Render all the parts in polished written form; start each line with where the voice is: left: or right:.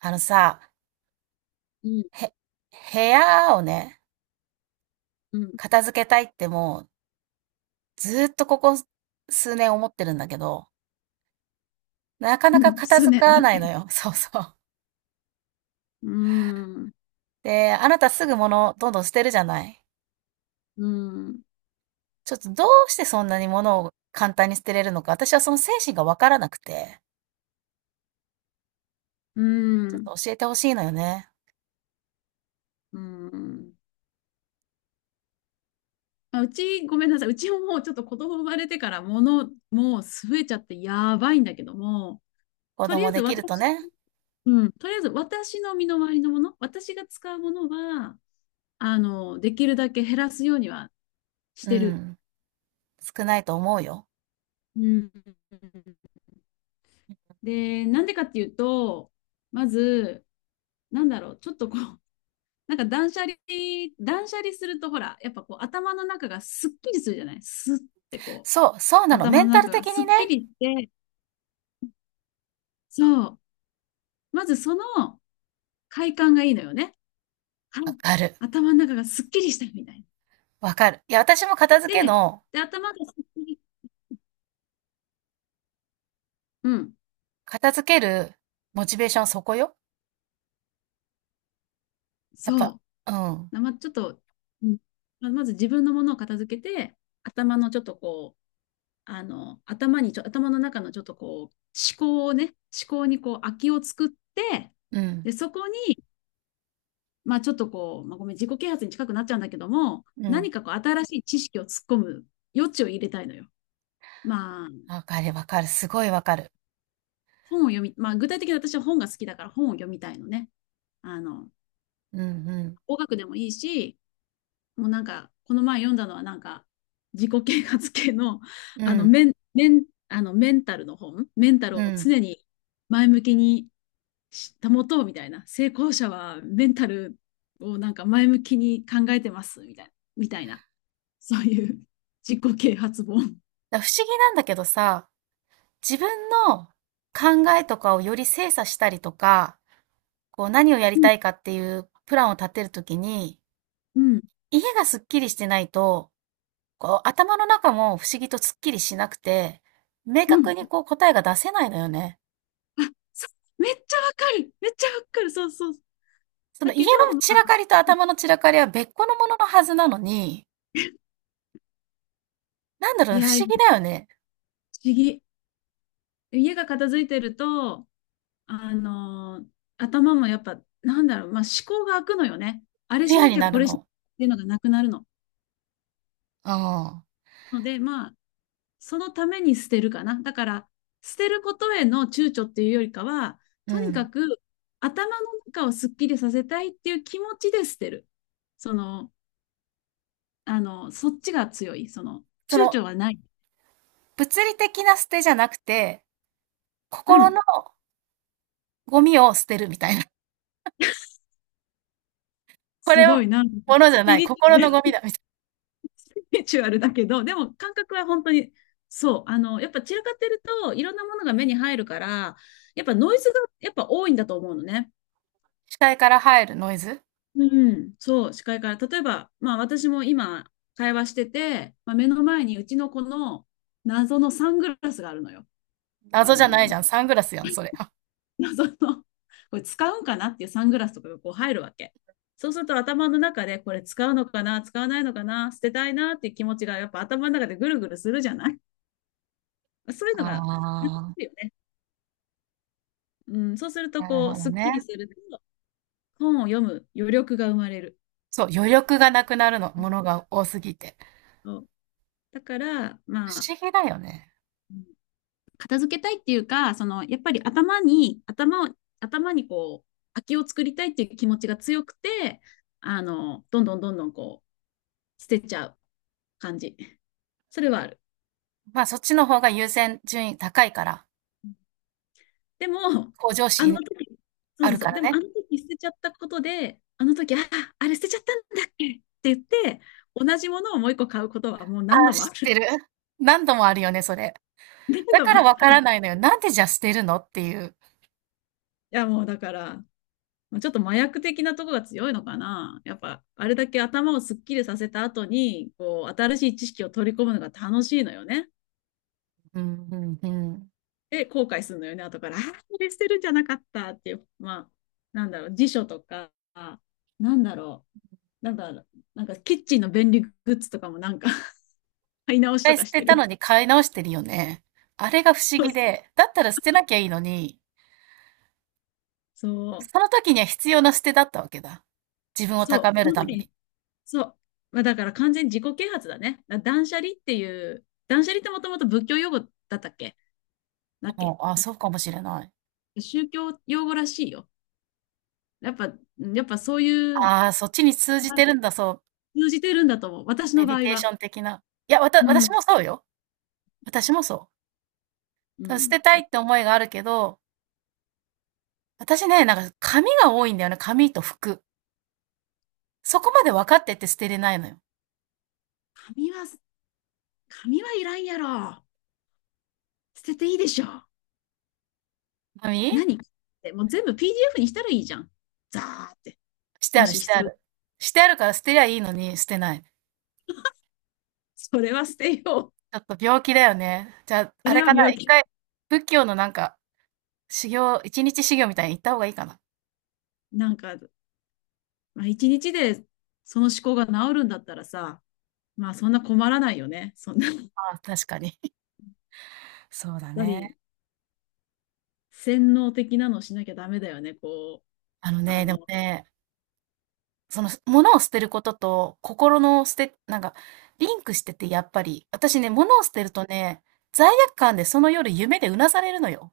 right: あのさ、
left: うん、
right: へ、部屋をね、
left: うん、
right: 片付けたいってもう、ずーっとここ数年思ってるんだけど、なかな
left: う
right: か
left: ん、
right: 片
left: 数
right: 付
left: 年。
right: かないのよ。そうそう。
left: うん、う
right: で、あなたすぐ物どんどん捨てるじゃない。
left: ん、
right: ちょっとどうしてそんなに物を簡単に捨てれるのか、私はその精神がわからなくて、
left: う
right: ちょっ
left: ん、
right: と教えてほしいのよね。
left: うん。あ、うち、ごめんなさい。うちももうちょっと子供生まれてから物、もう増えちゃってやばいんだけども、
right: 子
left: とりあえ
right: 供
left: ず
right: できると
left: 私、
right: ね。
left: うん、とりあえず私の身の回りのもの、私が使うものは、できるだけ減らすようにはし
right: う
left: てる。
right: ん。少ないと思うよ。
left: うん。で、なんでかっていうと、まず、なんだろう、ちょっとこう、なんか断捨離するとほら、やっぱこう頭の中がすっきりするじゃないスってこう、
right: そう、そうなの。メ
left: 頭
right: ン
left: の
right: タル
left: 中が
right: 的
left: す
right: に
left: っ
right: ね。
left: きりして、そう。まずその快感がいいのよね。はい。
right: わかる。
left: 頭の中がすっきりしたみたいな。
right: わかる。いや、私も片付け
left: で、
right: の
left: で、頭がすっきり、うん、
right: 片付けるモチベーションはそこよ。やっぱ、
left: そ
right: うん、
left: う。ま、ちょっと、うんままず自分のものを片付けて、頭のちょっとこう、頭の中のちょっとこう、思考をね、思考にこう、空きを作って、
right: うん、
left: で、そこまあちょっとこう、まあ、ごめん、自己啓発に近くなっちゃうんだけども、
right: うん。
left: 何かこう新しい知識を突っ込む余地を入れたいのよ。まあ、
right: わかるわかる。すごいわかる。
left: 本を読み、まあ具体的に私は本が好きだから本を読みたいのね。あの、
right: うん、うん、
left: 語学でもいいし、もうなんか、この前読んだのはなんか、自己啓発系の、
right: うん、
left: メンタルの本、メンタル
right: う
left: を
right: ん。
left: 常に前向きに保とうみたいな、成功者はメンタルをなんか前向きに考えてますみたいな、みたいな。そういう自己啓発本。
right: だから不思議なんだけどさ、自分の考えとかをより精査したりとか、こう何をや
left: う
right: り
left: ん。
right: たいかっていうプランを立てるときに、
left: うん
right: 家がすっきりしてないと、こう頭の中も不思議とすっきりしなくて、明
left: うん。
right: 確にこう答えが出せないのよね。
left: あ、そうめっちゃわかる。めっちゃわかる。そうそう。
right: その
left: だ
right: 家の
left: けど、ま
right: 散ら
left: あ、
right: かりと頭の散らかりは別個のもののはずなのに、なんだろ
left: い
right: うね、
left: や、
right: 不思議
left: 不
right: だよね。
left: 思議。家が片付いてると、あのー頭もやっぱ、なんだろう、まあ、思考が開くのよね。あ
right: ク
left: れ
right: リ
left: し
right: ア
left: な
right: に
left: きゃ
right: な
left: こ
right: る
left: れしなきゃ
right: の。
left: っていうのがなくなるの。
right: ああ、
left: ので、まあ、そのために捨てるかな。だから、捨てることへの躊躇っていうよりかは、
right: う
left: とにか
right: ん。
left: く頭の中をすっきりさせたいっていう気持ちで捨てる。その、そっちが強い。
right: そ
left: 躊
right: の、
left: 躇はない。
right: 物理的な捨てじゃなくて、
left: う
right: 心
left: ん。
right: のゴミを捨てるみたいな。こ
left: す
right: れ
left: ご
right: は
left: いな。
right: 物じ
left: ス
right: ゃな
left: ピ
right: い、
left: リチュア
right: 心
left: ル
right: のゴミ
left: ス
right: だ、みたいな。
left: ピリチュアルだけど、でも感覚は本当に、そう。やっぱ散らかってると、いろんなものが目に入るから、やっぱノイズがやっぱ多いんだと思うのね。
right: 視界から入るノイズ。
left: うん。そう、視界から。例えば、まあ私も今、会話してて、まあ、目の前にうちの子の謎のサングラスがあるのよ。多
right: 謎じゃないじ
left: 分。
right: ゃん。サングラスやん、それ。あ
left: 謎の、これ使うんかなっていうサングラスとかがこう入るわけ。そうすると頭の中でこれ使うのかな、使わないのかな、捨てたいなっていう気持ちがやっぱ頭の中でぐるぐるするじゃない そういうのが楽し
right: あ、
left: いよね。うん、そうすると
right: なる
left: こう、
right: ほど
left: すっきり
right: ね。
left: すると、本を読む余力が生まれる。
right: そう、余力がなくなるの、ものが多すぎて。
left: そうだから、
right: 不
left: まあ、
right: 思議だよね。
left: うん片付けたいっていうか、その、やっぱり頭にこう、空きを作りたいっていう気持ちが強くて、どんどんどんどんこう、捨てちゃう。感じ。それはある。
right: まあ、そっちの方が優先順位高いから、
left: でも、
right: 向上
left: あの
right: 心
left: 時、そう
right: あ
left: そう
right: る
left: そ
right: か
left: う、
right: ら
left: でもあ
right: ね。
left: の時捨てちゃったことで、あの時、あ、あれ捨てちゃったんだっけって言って、同じものをもう一個買うことはもう何
right: ああ、
left: 度もあ
right: 知って
left: る。
right: る。何度もあるよね、それ。
left: 何
right: だ
left: 度
right: か
left: も。い
right: らわからないのよ。なんでじゃあ捨てるのっていう。
left: や、もうだから、ちょっと麻薬的なとこが強いのかな。やっぱ、あれだけ頭をすっきりさせた後に、こう、新しい知識を取り込むのが楽しいのよね。
right: うん、うん、うん。
left: で、後悔するのよね、後から。ああ、これ捨てるんじゃなかったっていう、まあ、なんだろう、辞書とか、なんだろう、なんだろう、なんかキッチンの便利グッズとかもなんか買い直
right: 一
left: しと
right: 回
left: か
right: 捨
left: し
right: て
left: て
right: た
left: る。
right: のに買い直してるよね。あれが不思
left: そう、
right: 議で、だったら捨てなきゃいいのに、
left: そう、
right: その時には必要な捨てだったわけだ。自分を
left: そ
right: 高
left: う、
right: め
left: そ
right: る
left: の
right: ため
left: 時
right: に。
left: に、そう、まあ、だから完全に自己啓発だね。断捨離っていう、断捨離ってもともと仏教用語だったっけだっ
right: も
left: け
right: う、あ、そ
left: 確
right: うかもしれない。
left: か宗教用語らしいよ。やっぱそういう、
right: ああ、そっちに通じ
left: ま
right: て
left: あ
right: るんだ、そう。
left: 通じてるんだと思う。私
right: メ
left: の
right: デ
left: 場
right: ィ
left: 合
right: テーショ
left: は。
right: ン的な。いや、わた、
left: う
right: 私
left: ん。
right: もそうよ。私もそ
left: う
right: う。捨
left: ん。
right: てたいって思いがあるけど、私ね、なんか紙が多いんだよね。紙と服。そこまで分かってて捨てれないのよ。
left: 紙は、紙はいらんやろ。捨てていいでしょ。
right: 紙
left: 何ってもう全部 PDF にしたらいいじゃん。ザーって。
right: してあ
left: も
right: る
left: し
right: して
left: 必
right: あ
left: 要、
right: る。してあるから捨てりゃいいのに、捨てない。
left: それは捨てよう。
right: ちょっと病気だよね。じゃあ、
left: そ
right: あれ
left: れ
right: か
left: は
right: な、
left: 病
right: 一
left: 気。
right: 回、仏教のなんか、修行、一日修行みたいに行った方がいいかな。
left: なんか、まあ、一日でその思考が治るんだったらさ、まあそんな困らないよね。そんな、やっ
right: ああ、確かに。そうだ
left: ぱり
right: ね。
left: 洗脳的なのしなきゃダメだよね。
right: あの
left: あ
right: ね、でも
left: の、
right: ね、その、物を捨てることと、心の捨てなんか、リンクしてて、やっぱり。私ね、物を捨てるとね、罪悪感でその夜夢でうなされるのよ。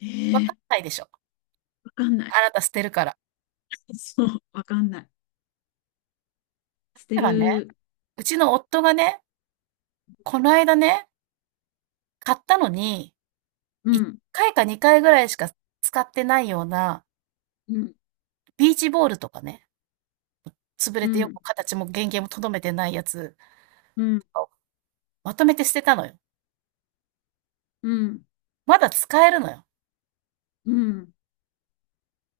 left: え
right: わかん
left: ー、
right: ないでしょ。
left: わかんない。
right: あなた捨てるから。
left: そう、わかんない。捨て
right: 例えばね、
left: る。
right: うちの夫がね、この間ね、買ったのに
left: う
right: 1
left: ん、
right: 回か2回ぐらいしか使ってないような、
left: うん、
right: ビーチボールとかね、潰れ
left: う
right: てよ
left: ん、
right: く形も原型もとどめてないやつ
left: うん、
right: をまとめて捨てたのよ。
left: うん、
right: まだ使えるのよ。
left: うん、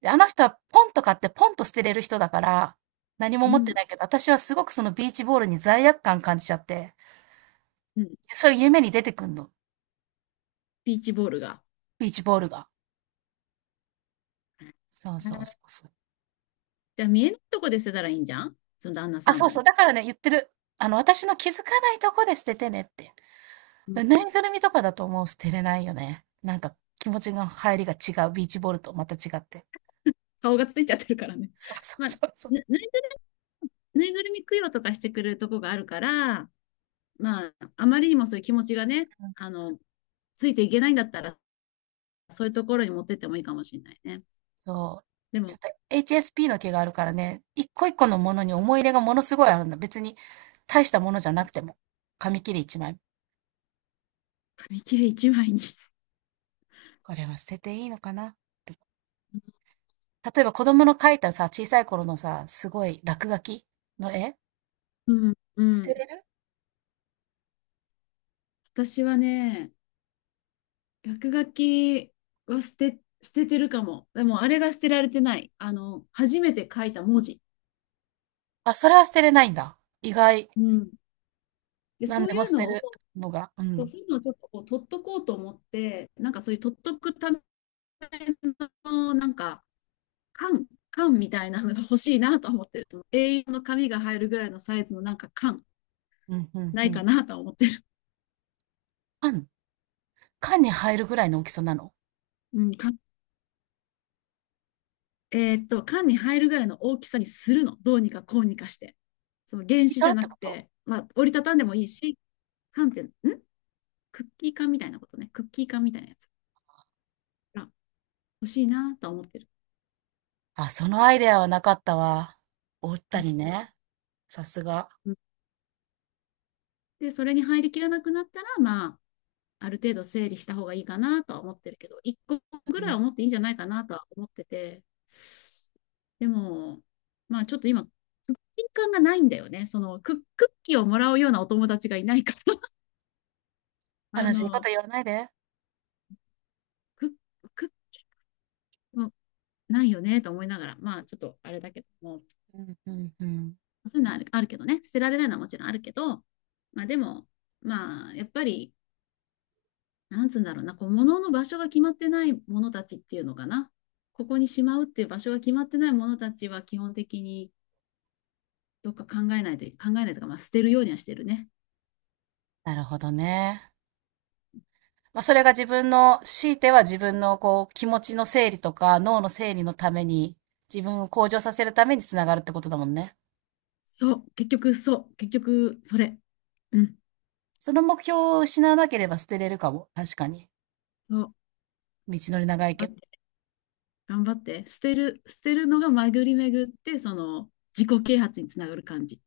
right: で、あの人はポンと買ってポンと捨てれる人だから、何も
left: う
right: 持って
left: ん、
right: ないけど、私はすごくそのビーチボールに罪悪感感じちゃって、
left: うん。
right: そういう夢に出てくんの、
left: ビーチボールが。
right: ビーチボールが。そうそうそうそう。
left: じゃあ見えないとこで捨てたらいいんじゃんその旦那
right: あ、
left: さ
right: そ
left: ん
right: うそう、
left: も。
right: だからね、言ってる。あの、私の気づかないとこで捨ててねって。
left: うん、
right: ぬいぐるみとかだともう捨てれないよね。なんか気持ちの入りが違う、ビーチボールとまた違って。
left: 顔がついちゃってるからね。
right: そうそ
left: ま
right: う
left: あ、
right: そ
left: な、
right: うそう。
left: なぬいぐるみ供養とかしてくれるとこがあるから、まあ、あまりにもそういう気持ちがね、
right: うん、
left: あの、ついていけないんだったら、そういうところに持ってってもいいかもしれないね。
right: そう。
left: で
right: ちょ
left: も、
right: っと HSP の毛があるからね、一個一個のものに思い入れがものすごいあるんだ。別に大したものじゃなくても。紙切れ1枚。
left: 紙切れ一枚に。
right: これは捨てていいのかな、とか例えば子供の描いたさ、小さい頃のさ、すごい落書きの絵
left: うん、う
right: 捨て
left: ん。
right: れる。
left: 私はね、落書きは捨ててるかも。でも、あれが捨てられてない。あの、初めて書いた文字。
right: あ、それは捨てれないんだ。意外。
left: うん。で、
right: 何
left: そ
right: で
left: う
right: も
left: いう
right: 捨て
left: のを、
right: るのが。う
left: そう
right: ん。
left: そういうのをちょっとこう取っとこうと思って、なんかそういう取っとくための、なんか、缶、缶みたいなのが欲しいなと思ってると、栄養の紙が入るぐらいのサイズのなんか缶、
right: うん、うん、
left: な
right: う
left: い
right: ん。
left: かなと思ってる。
right: あんの、缶に入るぐらいの大きさなの？
left: うん、缶えーっと、缶に入るぐらいの大きさにするの。どうにかこうにかして。その原
right: リッ
left: 子
right: ト
left: じ
right: ル
left: ゃ
right: っ
left: な
right: てこ
left: く
right: と？
left: て、まあ、折りたたんでもいいし、缶って、んクッキー缶みたいなことね。クッキー缶みたいなやつが欲しいなと思ってる。
right: あ、そのアイデアはなかったわ。おったり
left: う
right: ね、さすが。
left: んで、それに入りきらなくなったら、まあ、ある程度整理した方がいいかなとは思ってるけど、1個
right: う
left: ぐらい
right: ん。
left: は持っていいんじゃないかなとは思ってて、でも、まあちょっと今、クッキー感がないんだよね。クッキーをもらうようなお友達がいないから
right: 悲しいこと言わないで。
left: クッ、クッもないよねと思いながら、まあちょっとあれだけども、
right: うん、うん、うん。
left: そういうのあるけどね、捨てられないのはもちろんあるけど、まあでも、まあやっぱり、なんつうんだろうな、こう、物の場所が決まってないものたちっていうのかな。ここにしまうっていう場所が決まってないものたちは基本的にどっか考えないとか、まあ、捨てるようにはしてるね。
right: なるほどね。まあ、それが自分の強いては自分のこう、気持ちの整理とか、脳の整理のために、自分を向上させるために繋がるってことだもんね。
left: そう、結局、そう、結局、それ。うん、
right: その目標を失わなければ捨てれるかも、確かに。
left: そう、
right: 道のり長い
left: 頑
right: け
left: 張
right: ど。
left: って、捨てるのが巡り巡って、その自己啓発につながる感じ。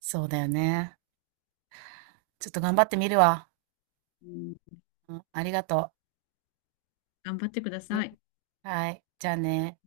right: そうだよね。ちょっと頑張ってみるわ。
left: うん、
right: うん、ありがと
left: 頑張ってくだ
right: う。う
left: さ
right: ん、
left: い。
right: はい、じゃあね。